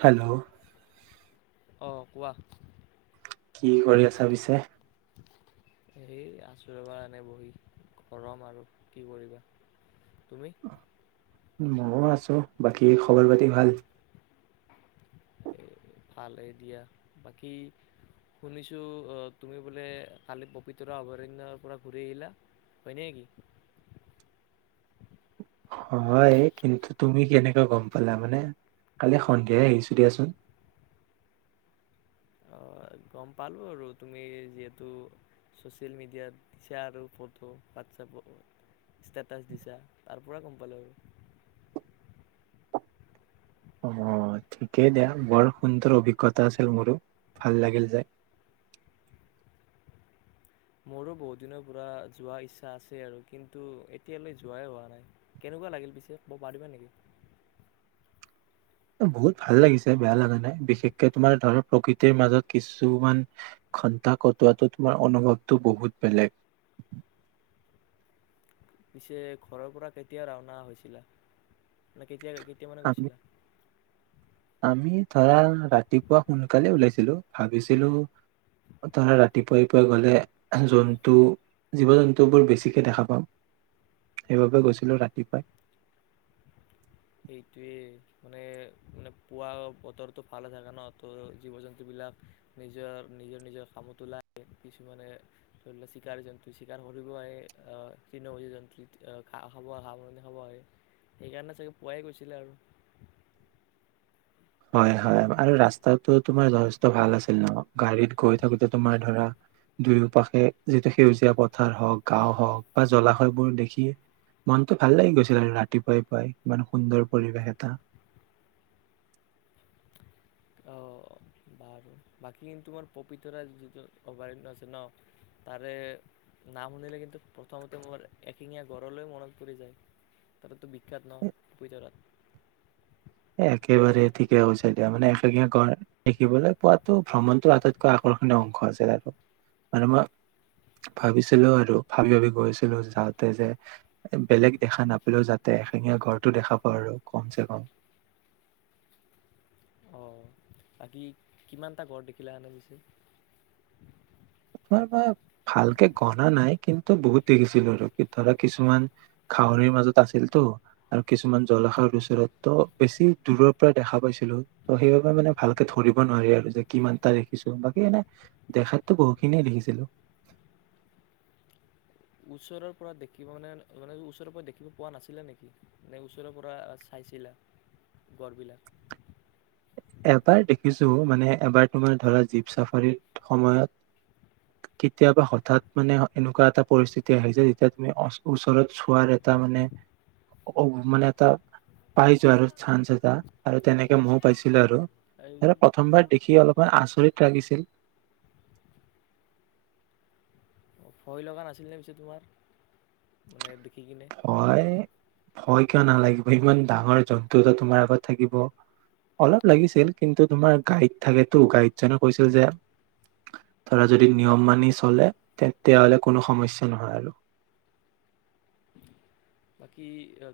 Hello অঁ কোৱা কি কৰি আছা পিছে এই আচৰিব এনে বহি গৰম আৰু কি কৰিবা তুমি ময়ও আছো বাকী খবৰ পাতি ভাল ভালে দিয়া বাকী শুনিছো তুমি বোলে কালি পবিতৰা অভয়াৰণ্যৰ পৰা ঘূৰি আহিলা হয় ন নেকি হয় কিন্তু তুমি কেনেকৈ গম পালা মানে কালি সন্ধিয়াই আহিছো দিয়াচোন অঁ, গম পালোঁ আৰু তুমি যিহেতু ছ'চিয়েল মিডিয়াত দিছা আৰু ফটো হোৱাটছএপত ষ্টেটাছ দিছা তাৰ পৰা গম পালোঁ আৰু অ ঠিকেই দিয়া বৰ সুন্দৰ অভিজ্ঞতা আছিল মোৰো ভাল লাগিল যে মোৰো বহুত দিনৰ পৰাূ যোৱা ইচ্ছা আছে আৰু কিন্তু এতিয়ালৈ যোৱাই হোৱা নাই কেনেকুৱা লাগিল পিছে ক'ব পাৰিবা নেকি বহুত ভাল লাগিছে বেয়া লগা নাই বিশেষকে তোমাৰ ধৰ প্ৰকৃতিৰ মাজত কিছুমান ঘণ্টাা কটোৱাটো তোমাৰ অনুভৱটো বহুত বেলেগ পিছে ঘৰৰ পৰা কেতিয়া ৰাওনা হৈছিলে মানে তিয়া কেতিয়া মানে আমি গৈছিলা আমি ধৰা ৰাতিপুৱা সোনকালে ওলাইছিলো ভাবিছিলো ধৰা ৰাতিপুৱাইপুৱাই গলে জন্তু জীৱ জন্তুবোৰ বেছিকে দেখা পাম সেইবাবে গৈছিলো ৰাতিপুৱাই সেইটোৱে মানে মানে পুৱ বতৰটো ভালে থাকে ন ত' জীৱ জন্তুবিলাক নিজৰ নিজৰ নিজৰ কামত ওলায় কিছুমানে ধৰি ল চিকাৰী জন্তু চিকাৰ কৰিব আহাৰে তৃণমূজ জন্তু খাব সি খাব আহে সেইকাৰণে চাগে পোৱাই গৈছিলে আৰু হয় হয় আৰু ৰাস্তাটো তোমাৰ যথেষ্ট ভাল আছিল ন গাড়ীত গৈ থাকোতে তোমাৰ ধৰা দুয়ো পাশে যিটো সেউজীয়া পথাৰ হওঁক গাও হওক বা জলাশয়বোৰ দেখি মনটো ভাল লাগি গৈছিল আৰু ৰাতিপুৱাই পুৱাই ইমান সুন্দৰ পৰিবেশ এটা বাৰু বাকী কিন্তু মোৰ পপিতৰা যিটো অভয়াৰণ্য আছে ন তাৰে না শুনিলে কিন্তু প্ৰথমতে মোৰ এশিঙীয়া গড়লৈ মনত পৰি যায় তাৰতো বিখ্যাত ন পপিতৰাত এ একেবাৰে ঠিকে হৈছে দিয়া মানে এশেঙীয়া গ় দেখিবলৈ পোৱাতো ভ্ৰমণটোৰ আটাইতকৈ আকৰ্ষণীয় অংশ আছিল আৰু মানে মই ভাবিছিলোও আৰু ভাবি ভাবি গৈছিলো যাওঁতে যে বেলেগ দেখা নাপালেও যাতে এশেঙীয়া গ়টো দেখা পাওঁ আৰু কম চ কম অ', বাকী কিমানটা ঘৰত দেখিলে আনে গিছে তোমাৰ মই ভালকে গনা নাই কিন্তু বহুত দেখিছিলো আৰু কি ধৰা কিছুমান ঘাহনীৰ মাজত আছিলতো আৰু কিছুমান জলাশয়ৰ ওচৰত ত বেছি দূৰৰ পৰা দেখা পাইছিলো ত সেইবাবে মানে ভালকে ধৰিব নোৱাৰি আৰু যে কিমান এটা দেখিছো বাকী এনে দেখাতটো বহুত খিনিয়ে দেখিছিলো ওচৰৰ পৰা দেখিব মানে মানে ওচৰৰ পৰা দেখিব পোৱা নাছিলে নেকি নে ওচৰৰ পৰা চাইছিলে গড়বিলাক এবাৰ দেখিছো মানে এবাৰ তোমাৰ ধৰা জীপ চাফাৰীৰ সময়ত কেতিয়াবা হঠাৎ মানে এনেকুৱা এটা পৰিস্থিতি আহিছে যেতিয়া তুমি ওচৰত চোৱাৰ এটা মানে মানে এটা পাই যোৱা আৰু চান্স এটা আৰু তেনেকে ময়ো পাইছো এই আৰু প্ৰথমবাৰ দেখি অলপমান আচৰিত লাগিছিল। ভয় লগা নাছিলনে পিছে তোমাৰ? মানে দেখি কিনে? ভয়। ভয় কিয় নালাগিব। ইমান ডাঙৰ জন্তু এটা তোমাৰ আগত থাকিব, অলপ লাগিছিল কিন্তু তোমাৰ গাইড থাকেতো গাইডজনে কৈছিল যে ধৰা যদি নিয়ম মানি চলে তেতিয়াহলে কোনো সমস্যা নহয় আৰু। বাকী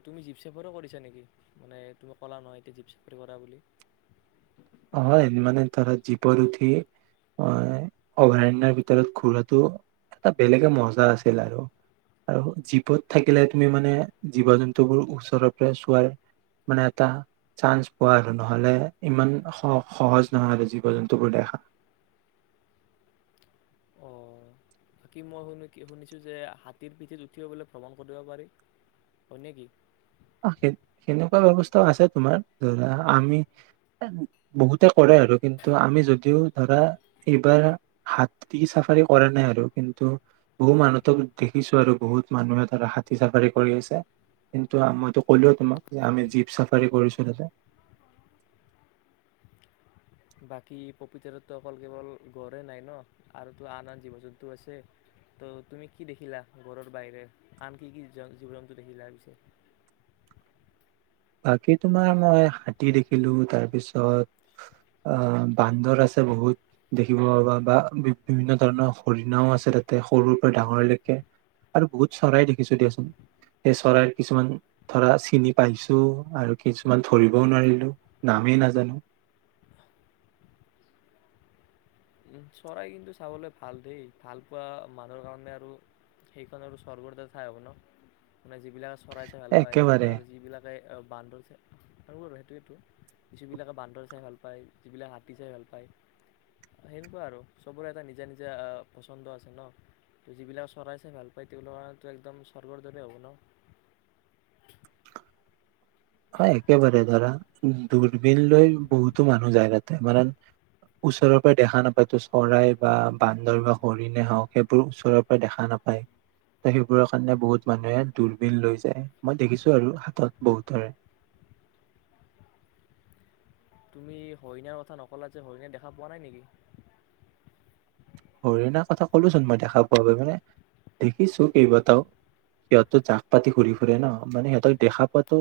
তুমি জীপ চাফাৰো কৰিছা নেকি? মানে তুমি ক'লা নহয় এতিয়া জীপ চাফাৰী কৰা বুলি। হয় মানে ধৰা জীপত উঠি মই অভয়াৰণ্যয়ৰ ভিতৰত ঘুৰাটো এটা বেলেগে মজা আছিল আৰু আৰু জীপত থাকিলে তুমি মানে জীৱ জন্তুবোৰ ওচৰৰ পৰা চোৱাৰ মানে এটা চান্স পোৱা আৰু নহলে ইমান স সহজ নহয় আৰু জীৱ জন্তুবোৰ দেখা। অ'। বাকী মই শু শুনিছো যে হাতীৰ পিঠিত উঠিবলৈ ভ্ৰমণ কৰিব পাৰি হয় নে কি? সেনেকুৱা ব্যৱস্থাও আছে তোমাৰ ধৰা আমি বহুতে কৰে আৰু কিন্তু আমি যদিও ধৰা এইবাৰ হাতী চাফাৰী কৰা নাই আৰু কিন্তু বহু মানুহতক দেখিছো আৰু বহুত মানুহে ধৰা হাতী চাফাৰী কৰি আছে। ন্তু মইতো কলো তোমাক যে আমি জীপ চাফাৰী কৰিছো ততে। বাকী পপীতাৰাতো অকল কেৱল গঢ়ে নাই ন আৰুতো আন আন জীৱ জন্তু আছে ত' তুমি কি দেখিলা ঘৰৰ বাহিৰে আন কি কি জীৱ জন্তু দেখিলা পিছে? বাকী তোমাৰ মই হাতী দেখিলো, তাৰ পিছত আহ বান্দৰ আছে বহুত দেখিব পাবা, বা বি বিভিন্ন ধৰণৰ হৰিণাও আছে, তাতে সৰুৰ পৰা ডাঙৰলৈকে আৰু বহুত চৰাই দেখিছো দিয়াচোন। সেই চৰাইৰ কিছুমান ধৰা চিনি পাইছো। আৰু কিছুমান ধৰিবও নোৱাৰিলো নামেই নাজানো। চৰাই কিন্তু চাবলৈ ভাল দেই ভাল পোৱা মানুহৰ কাৰণে আৰু সেইখন আৰু স্বৰ্গৰদা ঠাই হ'ব ন মানে যিবিলাক চৰাই চাই ভাল পায় একেবাৰে এইাৰ যিবিলাকে বান্দৰ চাই আৰু বাৰ সেইটোৱো যিবিলাকে বান্দৰ চাই ভাল পায় যিবিলাক হাতী চাই ভাল পায় সেনেকুৱা আৰু চবৰে এটা নিজা নিজা পচন্দ আছে ন ত' যিবিলাক চৰাই চাই ভাল পায় তেওঁবিলাকৰ কাৰো একদম স্বৰ্গৰ দৰে হ'ব ন? অ একেবাৰে ধৰা দূৰবিন লৈ বহুতো মানুহ যায়। তাতে মানে ওচৰৰ পৰা দেখা নাপায় তো চৰাই বা বান্দৰ বা হৰিণে হওক সেইবোৰ ওচৰৰ পৰা দেখা নাপায়। সেইবোৰৰ কাৰণে বহুত মানুহে দূৰবিন লৈ যায় মই দেখিছো আৰু হাতত বহুতৰে তুমি হৰিণাৰ কথা নক'লা যে হৰিণে দেখা পোৱা নাই নেকি? হৰিণাৰ কথা কলোচোন মই দেখা পোৱা বুলি মানে দেখিছো কেইবাটাও সিহঁতো জাক পাতি ঘূৰি ফুৰে ন মানে সিহঁতক দেখা পোৱাাতো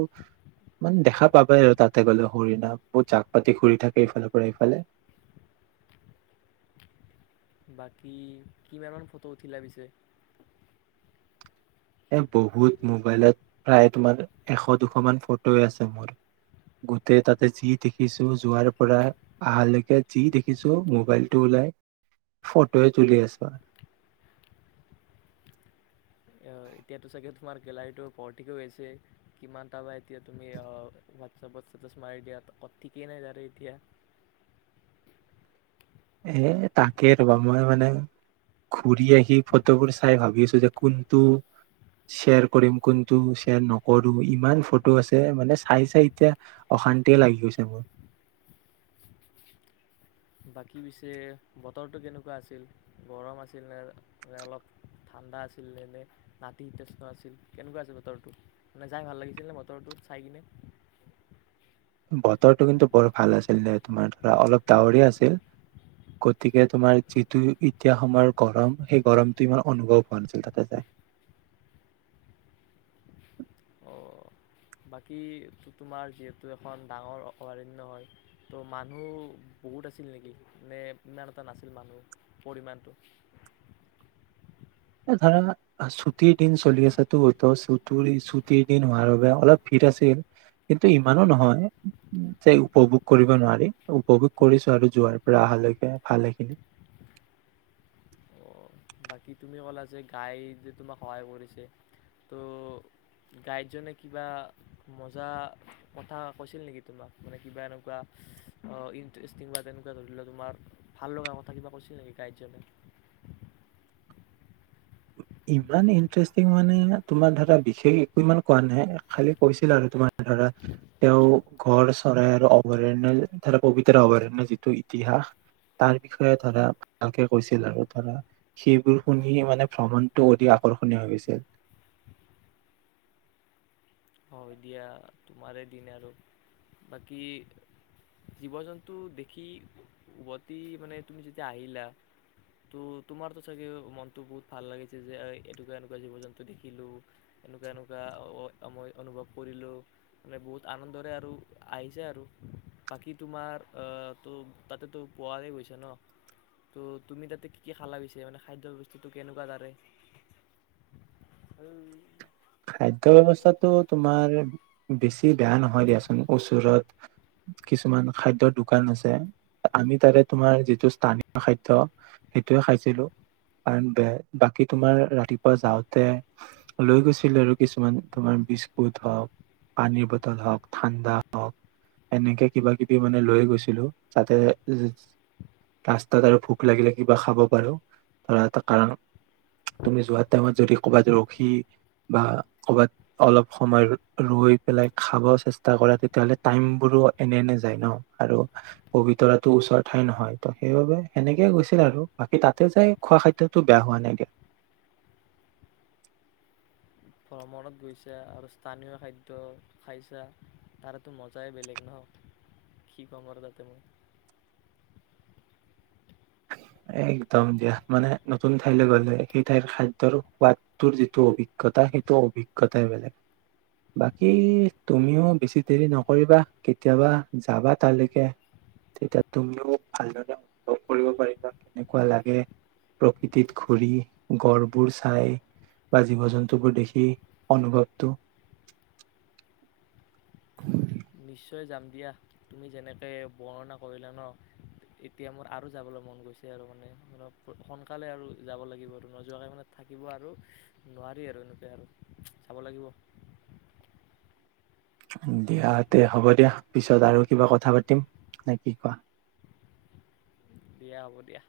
মানে দেখা পাব আৰু তাতে গলে হৰিণা বহুত জাক পাতি ঘুৰি থাকে এইফালৰ পৰা এইফালে বাকী কিমান মান ফটো উঠিলা পিছে? এ বহুত মোবাইলত প্ৰায় তোমাৰ এশ দুশ মান ফটোয় আছে মোৰ গোটেই তাতে যি দেখিছো যোৱাৰ পৰা আহালৈকে যি দেখিছো মোবাইলটো ওলাই ফটোয়ে তুলি আছো আৰ। এতিয়াতো চাগে তোমাৰ গেলাৰীটো ভৰ্টি হৈ আছে। কিমানটা বা এতিয়া তুমি হোৱাটছএপত ষ্টেটাছ মাৰি দিয়া ঠিকেই নাই তাৰে এতিয়া এ তাকে ৰবা, মই মানে ঘূৰি আহি ফটোবোৰ চাই ভাবি আছো যে কোনটো শ্বেয়াৰ কৰিম কোনটো শ্বেয়াৰ নকৰো, ইমান ফটো আছে মানে চাই চাই এতিয়া অশান্তিয়ে লাগি গৈছে মোৰ। বাকী পিছে বতৰটো কেনেকুৱা আছিল? গৰম আছিল নে নে অলপ ঠাণ্ডা আছিল নে নে নাতিশীতোষ্ণ আছিল কেনেকুৱা আছিল বতৰটো? মানে যাই ভাল লাগিছিল নে বতৰটো চাই কিনে? বতৰটো কিন্তু বৰ ভাল আছিল দে তোমাৰ ধৰা অলপ ডাৱৰ আছিল গতিকে তোমাৰ যিটো এতিয়া সময় গৰম সেই গৰমটো ইমান অনুভৱ হোৱা নাছিল তাতে যাই। অঁ বাকী তোমাৰ যিহেতু এখন ডাঙৰ অভয়াৰণ্য হয় ত' মানুহ বহুত আছিল নেকি মানে ইমান এটা নাছিল মানুহ পৰিমাণটো? এ ধৰা ছুটিৰ দিন চলি আছে টু ছুটিৰ দিন হোৱাৰ বাবে অলপ ভিৰ আছিল কিন্তু ইমানো নহয় যে উপভোগ কৰিব নোৱাৰি উপভোগ কৰিছো আৰু যোৱাৰ পৰা অহালৈকে ভালেখিনি। অ' বাকী তুমি ক'লা যে গাইডে তোমাক সহায় কৰিছে ত' গাইডজনে কিবা মজা কথা কৈছিল নেকি তোমাক মানে কিবা এনেকুৱা ইণ্টাৰেষ্টিং বা তেনেকুৱা ধৰি লওক তোমাৰ ভাল লগা কথা কিবা কৈছিল নেকি গাইডজনে? ইমান ইন্টাৰেষ্টিং মানে তোমাৰ ধৰা বিশেষ একো ইমান কোৱা নাই খালি কৈছিল আৰু তোমাৰ ধৰা তেওঁ ঘৰ চৰাই আৰু অভয়াৰণ্য ধৰা পবিতৰা অভয়াৰণ্যয় যিটো ইতিহাস তাৰ বিষয়ে ধৰা ভালকে কৈছিল আৰু ধৰা সেইবোৰ শুনি মানে ভ্ৰমণ টো অতি আকৰ্ষণীয় হৈ গৈছিল। হয় দিয়া তোমাৰে দিন আৰু বাকী জীৱ জন্তু দেখি উভতি মানে তুমি যেতিয়া আহিলা ত তোমাৰতো চাগে মনতটো বহুত ভাল লাগিছে যে এনেকুৱা এনেকুৱা জীৱ জন্তু দেখিলো এনেকুৱা -এনেকুৱাই অম অনুভৱ কৰিলো মানে বহুত আনন্দৰে আৰু আহিছে আৰু বাকী তোমাৰ আহ ত তাতেতো পোৱাই গৈছা ন ত তুমি তাতে কি কি খালা পিছে মানে খাদ্য় বস্তুটো কেনেকুৱা দাৰ খাদ্য ব্যৱস্থাটো তোমাৰ বেছি বেয়া নহয় দিয়াচোন ওচৰত কিছুমান খাদ্যৰ দোকান আছে আমি তাতে তোমাৰ যিটো স্থানীয় খাদ্য সেইটোয়ে খাইছিলো কাৰন বাকি তোমাৰ ৰাতিপুৱা যাওঁতে লৈ গৈছিল। কিন্তু তোমাৰ বিস্কুট হওঁক পানীৰ বটল হওঁক ঠাণ্ডা হওক এনেকে কিবা কিবি মানে লৈ গৈছিলো যাতে ৰাস্তাত আৰু ভোক লাগিলে কিবা খাব পাৰো ধৰা কাৰণ তুমি যোৱা টাইমত যদি ক'বাত ৰখি বা কৰ'বাত অলপ সময় ৰৈ পেলাই খাব চেষ্টা কৰা তেতিয়াাহলে টাইমবোৰো এনে-এনে যায় ন আৰু পবিতৰাতো ওচৰ ঠাই নহয় ত সেইবাবে সেনেকে গৈছিল আৰু বাকী তাতে যাই খোৱা খাদ্যতটো বেয়া হোৱা নাই দিয়া। ভ্ৰমণত গৈছা আৰু স্থানীয় খাদ্য খাইছা তাৰোতো মজাই বেলেগ নহওক কি ক'ম আৰু তাতে মই। একদম দিয়া মানে নতুন ঠাইলৈ গলে সেই ঠাইৰ খাদ্যয়ৰ সোৱাদটোৰ যিটো অভিজ্ঞতা সেইটো অভিজ্ঞতাই বেলেগ বাকী তুমিও বেছি দেৰি নকৰিবা কেতিয়াবা যাবা তালৈকে তেতিয়া তুমিও ভালদৰে কৰিব পাৰি বা কেনেকুৱা লাগে প্ৰকৃতিত ঘূৰি গড়বোৰ চাই বা জীৱ জন্তুবোৰ দেখি অনুভৱটো নিশ্চয় যাম দিয়া তুমি যেনেকৈ বৰ্ণনা কৰিলা ন এতিয়া মোৰ আৰু যাবলৈ মন গৈছে আৰু মানে সোনকালে আৰু যাব লাগিব আৰু নোযোৱাকৈ মানে থাকিব আৰু নোৱাৰি আৰু এনেকুৱা আৰু যাব লাগিব। দিয়া তে হ'ব দিয়া পিছত আৰু কিবা কথা পাতিম নে কি কোৱা? দিয়া হ'ব দিয়া।